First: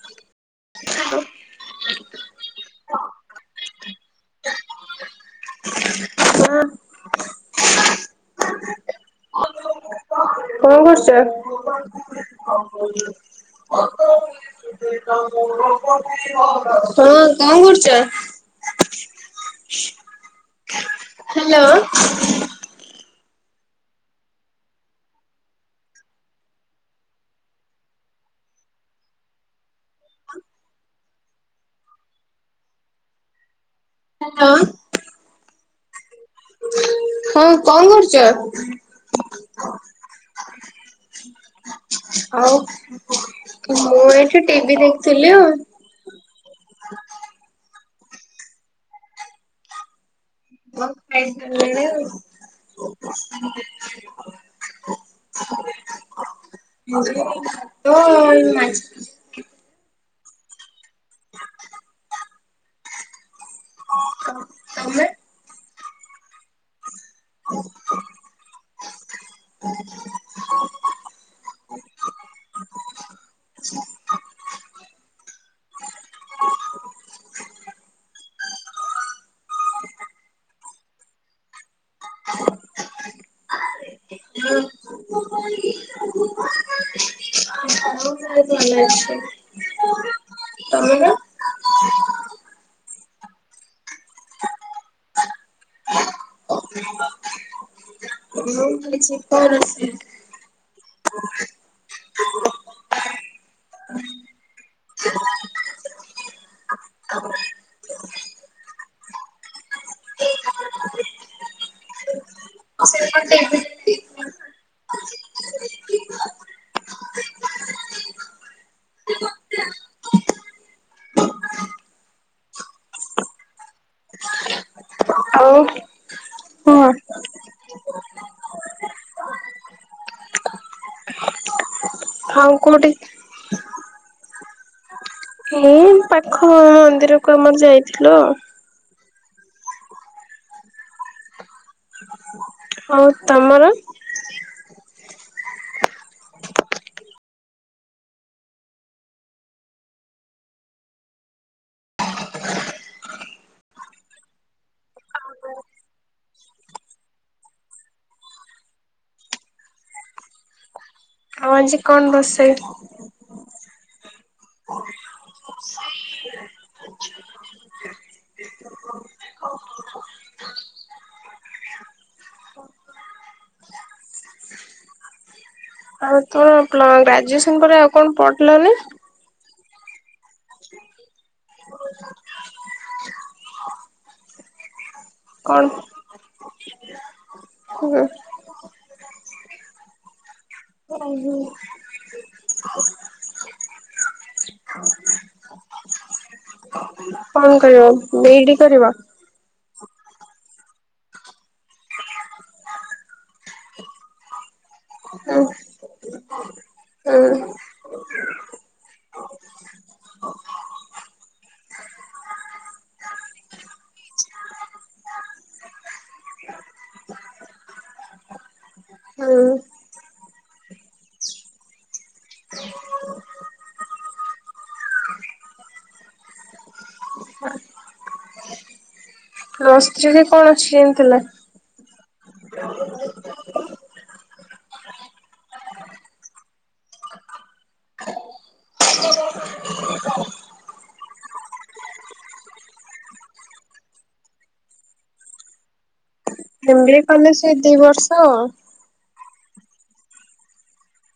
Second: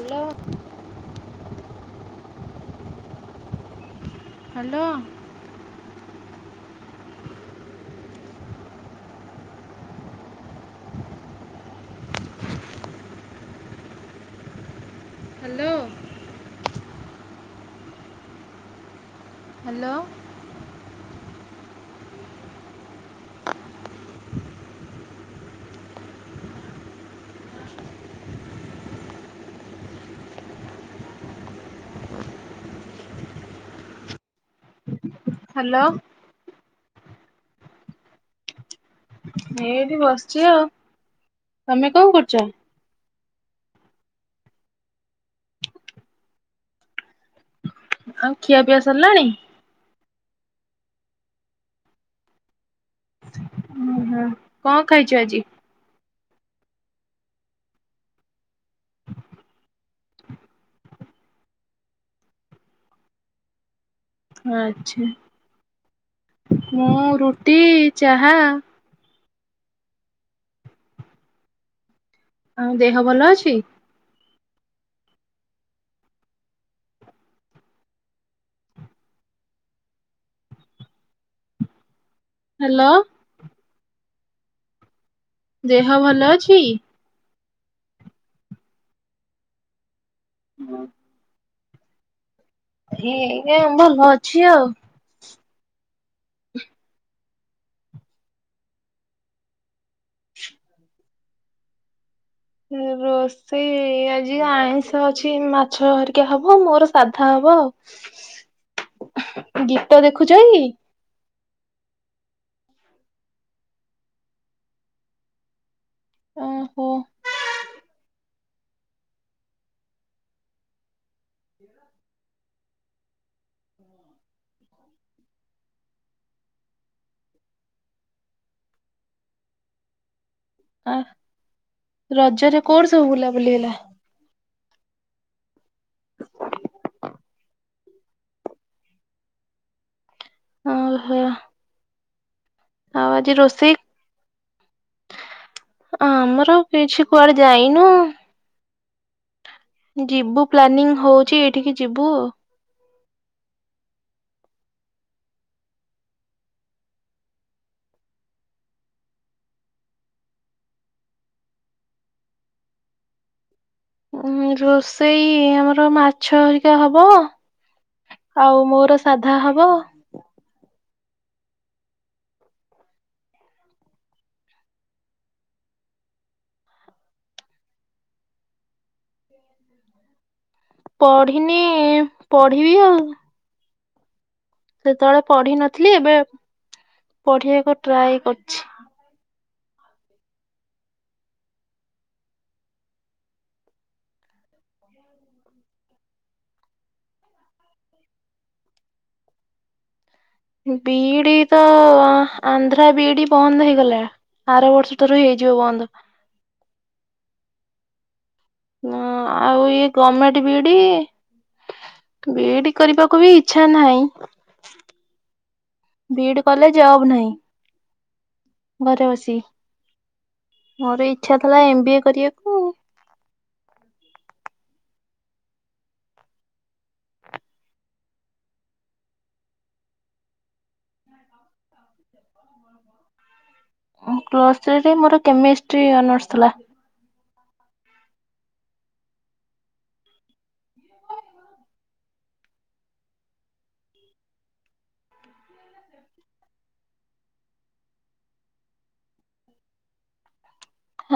Hello. [unintelligible] Hello. ହଁ। କଣ କରୁଛ? ହଁ ହ୍ୟାଲୋ। କଣ କରୁଛ? ହ୍ୟାଲୋ। ହ୍ୟାଲୋ। ହ୍ୟାଲୋ। ହ୍ୟାଲୋ। ହଁ କଣ କରୁଛ? ଏ ଏଇଠି ବସିଛି ଆଉ। ତମେ କଣ କରୁଛ? ଆଉ ମୁଁ ଏଠି ଟିଭି ଦେଖୁଥିଲି ଆଉ। ଆଉ ଖିଆପିଆ ସରିଲାଣି? ଖାଇସାରିଲିଣି ଆଉ। ଉଁ ହୁଁ କଣ ଖାଇଛୁ ଆଜି? ଏଇ ଭାତ ଆଉ ମାଛ ହଁ ଆଛା ମୁଁ ରୁଟି, ଚାହା ହ ଆଉ ଦେହ ଭଲ ଅଛି? ହ ହଁ ହ୍ୟାଲୋ। ହ ଦେହ ଭଲ ଅଛି? ହଁ ଦେହ ଭଲ ଅଛି। ହୁଁ। ତମର? ଏଇ ଆ ଭଲ ଅଛି ଆଉ। ତମର ଆଜି କଣ ରୋଷେଇ? ରୋଷେଇ ଆଜି ଆଇଁଷ ଅଛି ମାଛ ହେରିକା ହବ ମୋର ସାଧା ହବ ଆଉ। ହ ଗୀତ ଦେଖୁଛକି? [inaudible] ଓହୋ। ଆଉ ହଁ ଆ ରଜରେ କୋଉଠି ସବୁ ବୁଲାବୁଲି ହେଲା? ଏଇ ପାଖ ମନ୍ଦିରକୁ ଆମର ଯାଇଥିଲୁ ଆଉ। ଓହୋ। ଆ ଆଉ ଆଜି ରୋଷେଇ? ଆମର କିଛି କୁଆଡେ ଯାଇନୁ। ଯିବୁ ପ୍ଲାନିଂ ହୋଉଛି ଏଇଠିକି ଯିବୁ। ଆଉ ଆଜି କଣ ରୋଷେଇ? ରୋଷେଇ ଆମର ମାଛ ହେରିକା ହବ ଆଉ ମୋର ସାଧା ହବ। ଆଉ ତୋର ପ୍ଲ ଗ୍ରାଜୁଏସନ ପରେ ଆଉ କଣ ପଢ଼ିଲନି? ପଢିନି ପଢିବି ଆଉ। ସେତେବେଳେ କଣ ପଢିନଥିଲି ଏବେ ପଢିବାକୁ ଟ୍ରାଏ କରିଛି। [unintelligible] କଣ କରିବ ବିଇଡି କରିବ? ବିଇଡି ତ ଆଁ ଆନ୍ଧ୍ରା ବିଇଡି ବନ୍ଦ ହେଇଗଲା। ଆର ବର୍ଷ ଠାରୁ ହେଇଯିବ ବନ୍ଦ। ଏଁ ନାଁ ଆଉ ଇଏ ଗମେଣ୍ଟ ବିଇଡ଼ି ବିଇଡି କରିବାକୁ ବି ଇଚ୍ଛା ନାଇଁ। ବିଇଡି କଲେ ଜବ ନାଇଁ। ଘରେ ବସି ହୁଁ ମୋର ଇଚ୍ଛା ଥେଲା ଏମ ବି ଏ କରିବାକୁ। ପ୍ଲସ ଥ୍ରୀ ରେ କଣ ଷ୍ଟ୍ରିମ ଥିଲା? ପ୍ଲସ ଥ୍ରୀ ରେ ମୋର କେମିଷ୍ଟ୍ରି ଅନର୍ସ ଥିଲା। ଏମ ବି ଏ କଲେ ସେ ଦି ବର୍ଷ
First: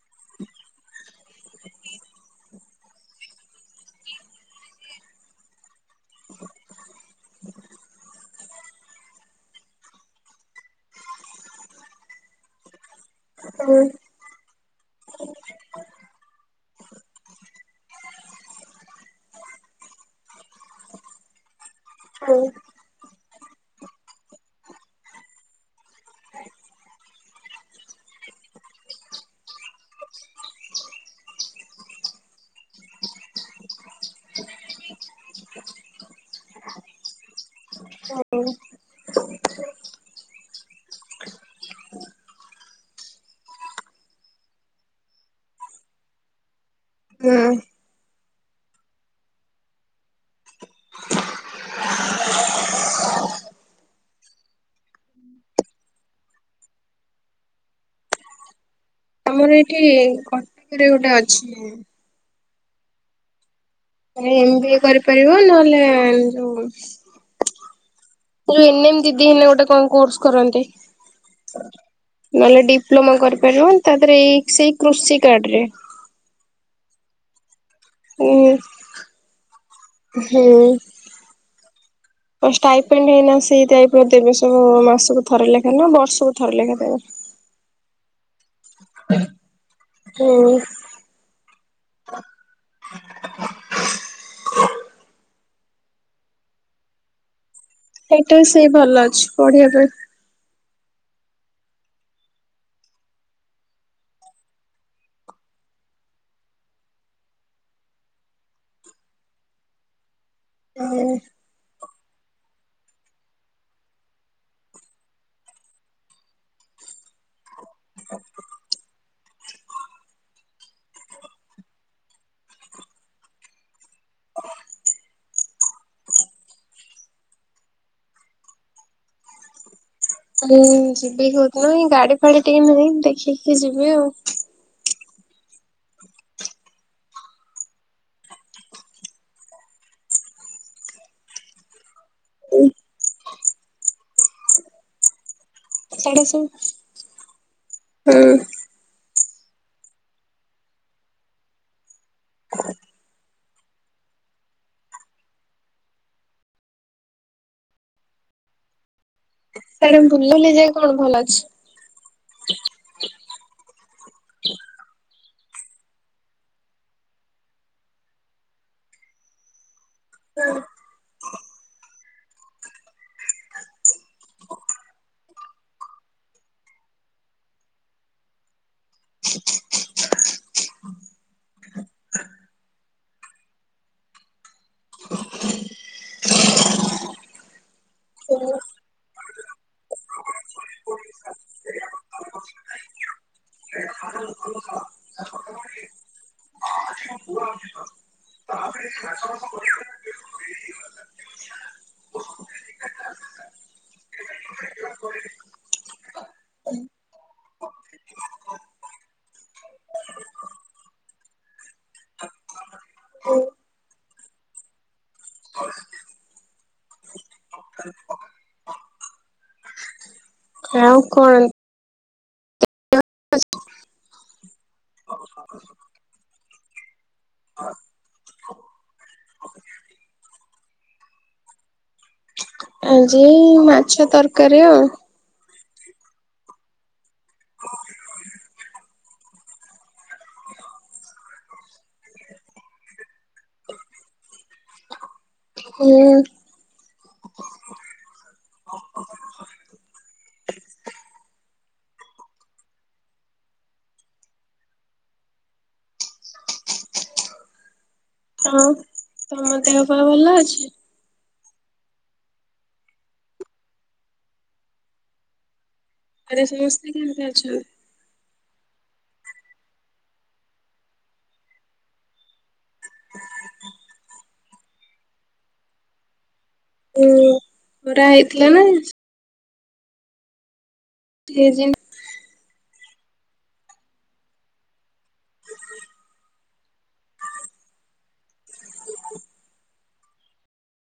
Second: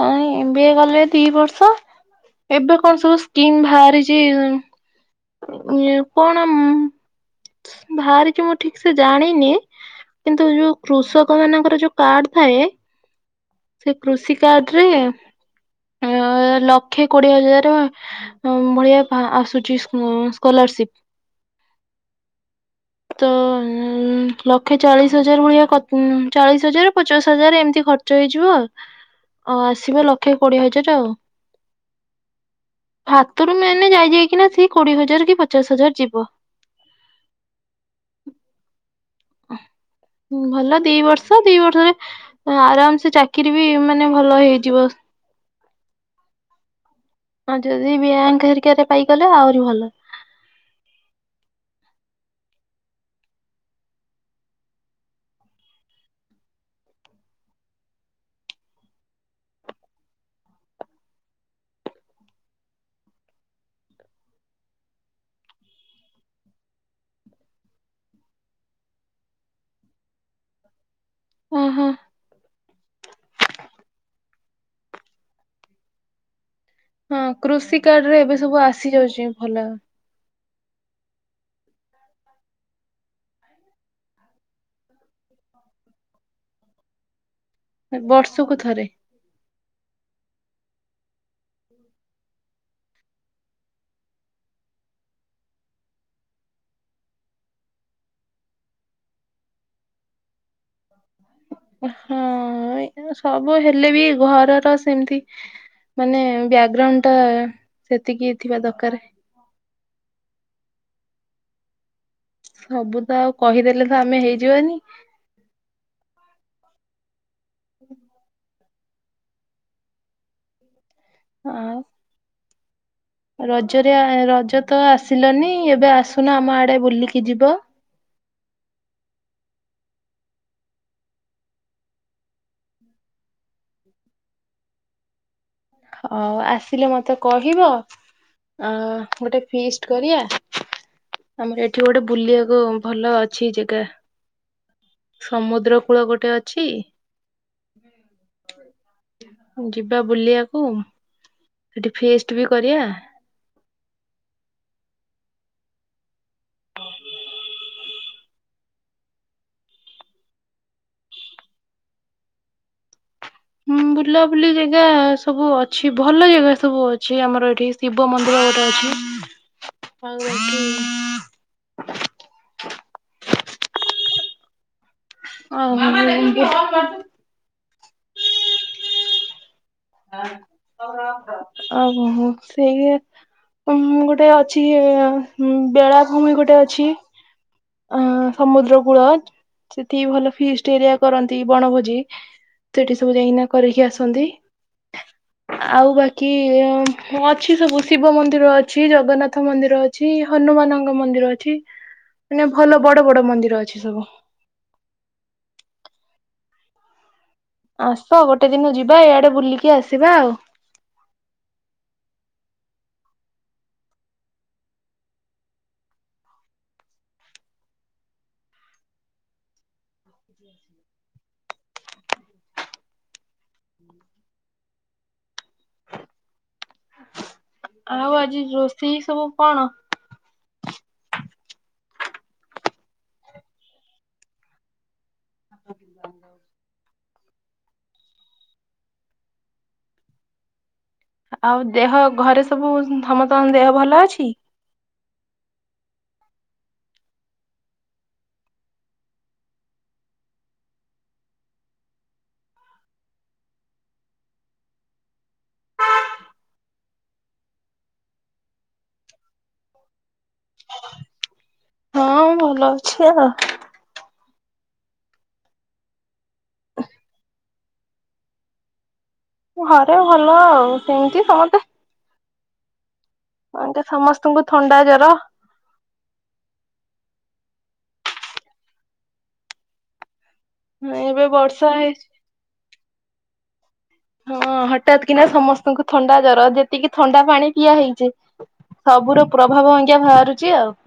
ହଁ ଣେ ଏମ ବି ଏ କଲେ ଦି ବର୍ଷ ଏବେ କଣ ସବୁ ସ୍କିମ୍ ବାହାରିଚି ଇଏ ପଣ ମ୍ ବାହାରିଚି ମୁଁ ଠିକ୍ ସେ ଜାଣିନି କିନ୍ତୁ ଯୋଉ କୃଷକ ମାନଙ୍କର ଯୋଉ କାର୍ଡ ଥାଏ ହୁଁ ସେ କୃଷି କାର୍ଡ ରେ ଏଁ ଅଁ ଏ ଲକ୍ଷେ କୋଡ଼ିଏ ହଜାର ଟଙ୍କା ହଁ ମ୍ ଭଳିଆ ଫା ଆସୁଚି ଉଁ ସ୍କୋଲାରସିପ। ପାନି ତ ଅଁ ଅଁ ଅଁ ଲକ୍ଷେ ଚାଳିଶ ହଜାର ଭଳିଆ ଖଚ ଚାଳିଶ ହଜାର ପଚାଶ ହଜାର ଏମତି ଖର୍ଚ୍ଚ ଚ ହେଇଯିବ ଆଉ ଅ ଆସିବ ଲକ୍ଷେ କୋଡ଼ିଏ ହଜାର ଟା ଆଉ। ହାତରୁ ମେନେ ଯାଇ ଯାଇକିନା ସି କୋଡ଼ିଏ ହଜାର କି ପଚାଶ ହଜାର ଯିବ। ସରୁନି ଭଲ ଦି ବର୍ଷ ଦି ବର୍ଷରେ ଏଁ ଆରାମ୍ ସେ ଚାକିରି ବି ମାନେ ଭଲ ହେଇଯିବ। ହ ହଁ ଯଦି ବ୍ୟାଙ୍କ ହେରିକାରେ ପାଇଗଲେ ଆହୁରି ଭଲ। ଆମର ଏଇଠି କଟକରେ ଗୋଟେ ଅଛି। ତମେ ଏମ ବି ଏ କରିପାରିବ ନହେଲେ ଯୋଉ ହେ ଯୋଉ ଏନଏମ ଦିଦି ହେଲେ ଗୋଟେ କଣ କୋର୍ସ କରନ୍ତି? ଓହୋ। ନହେଲେ ଡିପ୍ଲୋମା କରିପାରିବ ତା ଦେହରେ ଏଇକ୍ ସେଇକ୍ କୃଷି କାର୍ଡରେ। ହଁ କୃଷି କାର୍ଡ ରେ ଏବେ ଉଁ ସବୁ ଆସି ଯାଉଚି ଭଲ। ହୁଁ। କଣ ଷ୍ଟାଇପେଣ୍ଡ ହେଇନା ସେଇ ଦେବେ ଦେବେ ସବୁ ମାସକୁ ଥରେ ଲେଖା ନାଁ ବର୍ଷକୁ ଥରେ ଲେଖା ଦେବେ? ବର୍ଷକୁ ଥରେ। ହୁଁ। ହେଇଟା ବି ସେଇ ଭଲ ଅଛି ପଢ଼ିବା ପାଇଁ। ଏ ହଁ ଏ ସବୁ ହେଲେ ବି ଘରର ସେମତି ମାନେ ବ୍ୟାଗଗ୍ରାଉଣ୍ଡ ଟା ସେତିକି ଥିବା ଦରକାରେ। [inaudible] ସବୁ ତ ଆଉ କହିଦେଲେ ତ ଆମେ ହେଇଯିବାନି? ହୁଁ ହଁ ଆଉ ରଜରେ ରଜ ତ ଆସିଲନି ଏବେ ଆସୁନ ଆମ ଆଡେ ବୁଲିକି ଯିବ। ଉଁ ଯିବି ହଉନ ଏ ଗାଡି ଫାଡି ଟିକେ ନାହିଁ ଦେଖିକି ଯିବି ଆଉ। ହଉ ଆସିଲେ ମତେ କହିବ। ଅ ଗୋଟେ ଫିଷ୍ଟ କରିଆ। ଆମର ଏଠି ଗୋଟେ ବୁଲିବାକୁ ଭଲ ଅଛି ଜାଗା ସମୁଦ୍ର ଉପକୂଳ ସିଆଡେ ଗୋଟେ ସବୁ ଅଛି ଯିବା ବୁଲିବାକୁ ସେଠି ଫେଷ୍ଟ ବି କରିବା। ସେଡ ବୁଲିଲି ଯାଇ କଣ ଭଲ ଅଛି ହଁ ବୁଲାବୁଲି ଜାଗା ସବୁ ଅଛି ଭଲ ଜାଗା ସବୁ ଅଛି ଆମର ଏଠି। ଶିବମନ୍ଦିର ଗୋଟେ ଅଛି। [inaudible] ଆଉ ଏଠି ହଉ [unintelligible] [unintelligible] ଆଉ କଣ ସେଇଆ ଉଁ ଗୋଟେ ଅଛି ବେଳାଭୂମି ଗୋଟେ ଅଛି। ଅ ସମୁଦ୍ରକୂଳ ସେଠି ଭଲ ଫିଷ୍ଟ ଏରିଆ କରନ୍ତି ବଣଭୋଜି ସେଠି ସବୁ ଯାଇକିନା କରିକି ଆସନ୍ତି। [unintelligible] ଆଉ ବାକି ଅଛି ସବୁ ଶିବମନ୍ଦିର ଅଛି ଜଗନ୍ନାଥ ମନ୍ଦିର ଅଛି। ଅଛି ହନୁମାନଙ୍କ ମନ୍ଦିର ଅଛି। ମାନେ ଭଲ ବଡ ବଡ ମନ୍ଦିର ଅଛି ସବୁ। ଆସ ଗୋଟେ ଦିନ ଯିବା ଏଇଆଡେ ବୁଲିକି ଆସିବା ଆଉ। ଆଉ କଣ? ଆଉ ଆଜି ରୋଷେଇ ସବୁ କଣ? ଆଜି ମାଛ ତରକାରୀ ଆଉ। [unintelligible] ଆଉ ଦେହ ଘରେ ସବୁ ସମସ୍ତଙ୍କ ଦେହ ଭଲ ଅଛି? ହୁଁ। ମଁ ଦେହପାହ ଭଲ ଅଛି? ହଁ ଭଲ ଅଛି ଆଉ। ଘରେ ସମସ୍ତେ କେମିତି ଅଛନ୍ତି? ଘରେ ଭଲ ଆଉ ସେମିତି ସମସ୍ତେ। ସମସ୍ତଙ୍କୁ ଥଣ୍ଡା ଜର ଉଁ ଖରା ହେଇଥିଲା ନା ହଁ ଏବେ ବର୍ଷା ସେ ହେଇଛି। ହଁ ହଠାତ୍ କିନା ସମସ୍ତଙ୍କୁ ଥଣ୍ଡା ଜର ଯେତିକି ଥଣ୍ଡା ପାଣି ପିଆ ହେଇଛି ସବୁର ପ୍ରଭାବ ଆଜ୍ଞା ବାହାରୁଛି ଆଉ।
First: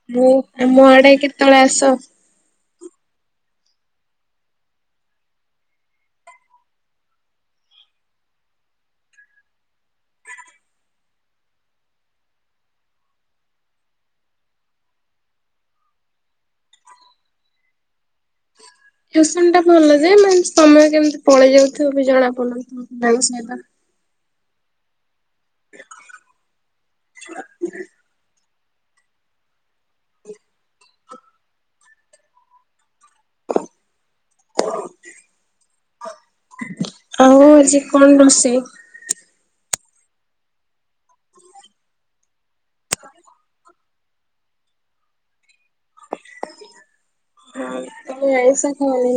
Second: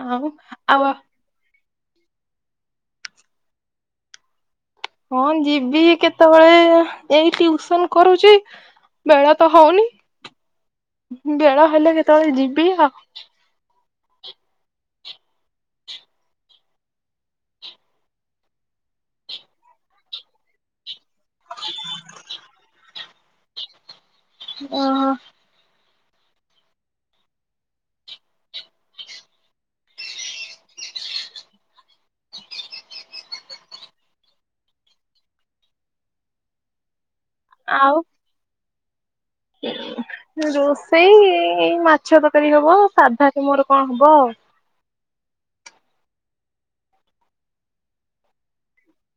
ଆଉ ମୁଁ ଆ ଆଉ ମୋ ଆଡେ କେତଳେ ଆସ। ହଁ ଯିବି କେତେବେଳେ ଏଇ ଟ୍ୟୁସନ କରୁଛି। ବେଳ ତ ହଉନି ବେଳ ହେଲେ କେତେବେଳେ ଯିବି ଆ ଟୁସନ ଟା ଭଲ ଯେ ମାନେ ସମୟ କେମିତି ପଳେଇ ଯାଉଥିବ ବି ଜଣା ପଡୁନଥିବ ପିଲାଙ୍କ ସହିତ ଓହୋ। [unintelligible] [unintelligible] ଆଉ ଆଜି ଆଉ କ'ଣ ରୋଷେଇ। ରୋଷେଇ ଏଇ ମାଛ ତରକାରୀ ହବ ସାଧା ମୋର ବି କ'ଣ ହବ ଆଉ। ହଁ ତ ଏଇସା ଖନି।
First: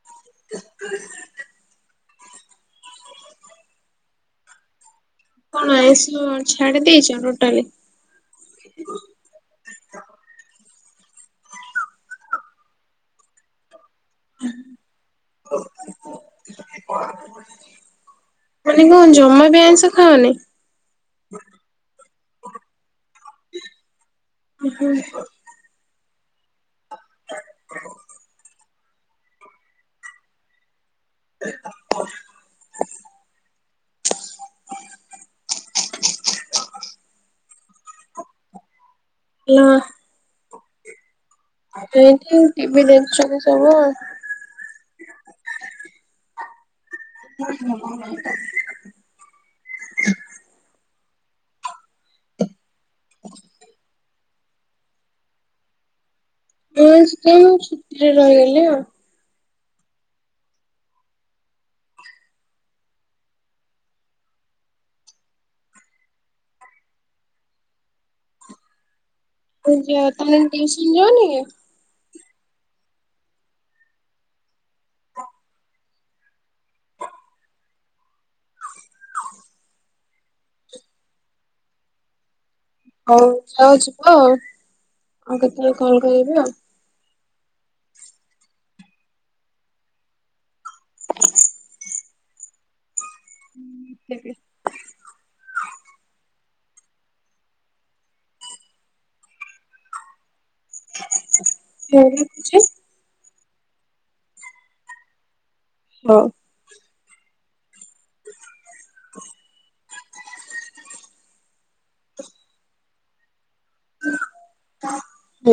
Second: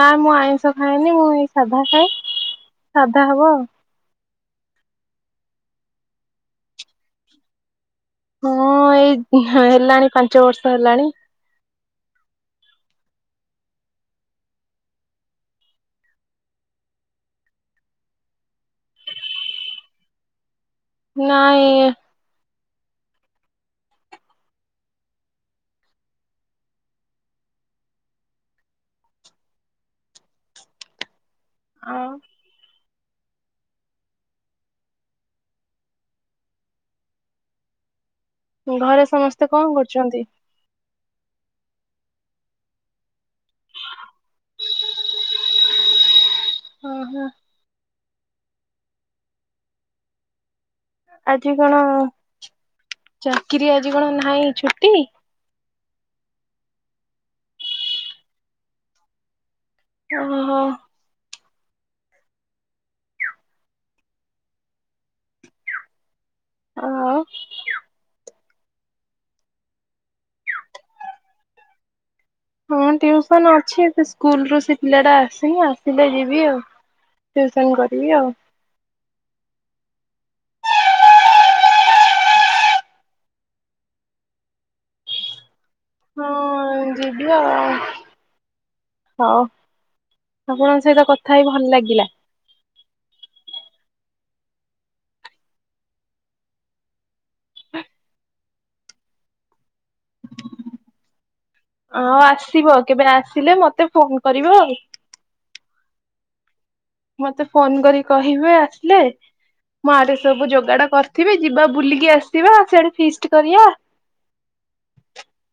ନାଁ ମୁଁ ଆଇଁଷ ଖାଏନି ମୁଁ ଏଇ ସାଧା ଖାଏ ସାଧା ହବ ଆଉ। କ'ଣ ଆଇଁଷ ଛାଡି ଦେଇଛ ଟୋଟାଲି। ହଁ ଏଇ ହେଲାଣି ପାଞ୍ଚ ବର୍ଷ ହେଲାଣି। ହଉ କ [inaudible] ମାନେ କ'ଣ ଜମା ବି ଆଇଁଷ ଖାଅନି। ନାଇଁ। ଉଁ ହୁ। [inaudible] ହ। [unintelligible] ଆଉ। ଘରେ ସମସ୍ତେ କ'ଣ ଭଲ କରୁଛନ୍ତି। ଏଇଠି ଟିଭି ଦେଖୁଛନ୍ତି ସବୁ ଆଉ। ଓହୋ [unintelligible] ଆଜି କ'ଣ ଚାକିରି ଆଜି କ'ଣ ନାହିଁ ଛୁଟି। ନୂଆ ସ୍କୁଲ ଛୁଟିରେ ରହିଗଲେ ଆଉ। ଓହୋ। ଆ ଅ। ସ୍କୁଲ ଯିବ ତମେ ଟ୍ୟୁସନ ଯିବନି କି। ହଁ ଟିଉସନ ଅଛି ସେ ସ୍କୁଲୁ ସେ ପିଲାଟା ଆସିନି ଆସିଲେ ଯିବି ଆଉ। ଟିଉସନ କରିବି ଆଉ। ହଉ ଯାଉ ଯିବ ଆଉ କେତେବେଳେ କଲ୍ କରିବି ଆଉ। ଭିଡ଼ିଓ। ହଁ ଆପଣଙ୍କ ସହିତ କଥା ହେଇ ଭଲ ଲାଗିଲା। ହୁଁ ସେବେ। ଅ ହଉ ରଖୁଛି। ଆସିବ କେବେ ଆସିଲେ ମତେ ଫୋନ କରିବ ଆଉ। ହଁ। ମତେ ଫୋନ କରି କହିବେ ଆସିଲେ। ମୁଁ ଆରେ ସବୁ ଯୋଗାଡ଼ କରିଥିବି ଯିବା ବୁଲିକି ଆସିବା ସି ଆଡେ ଫିଷ୍ଟି କରିବା। ହୁ।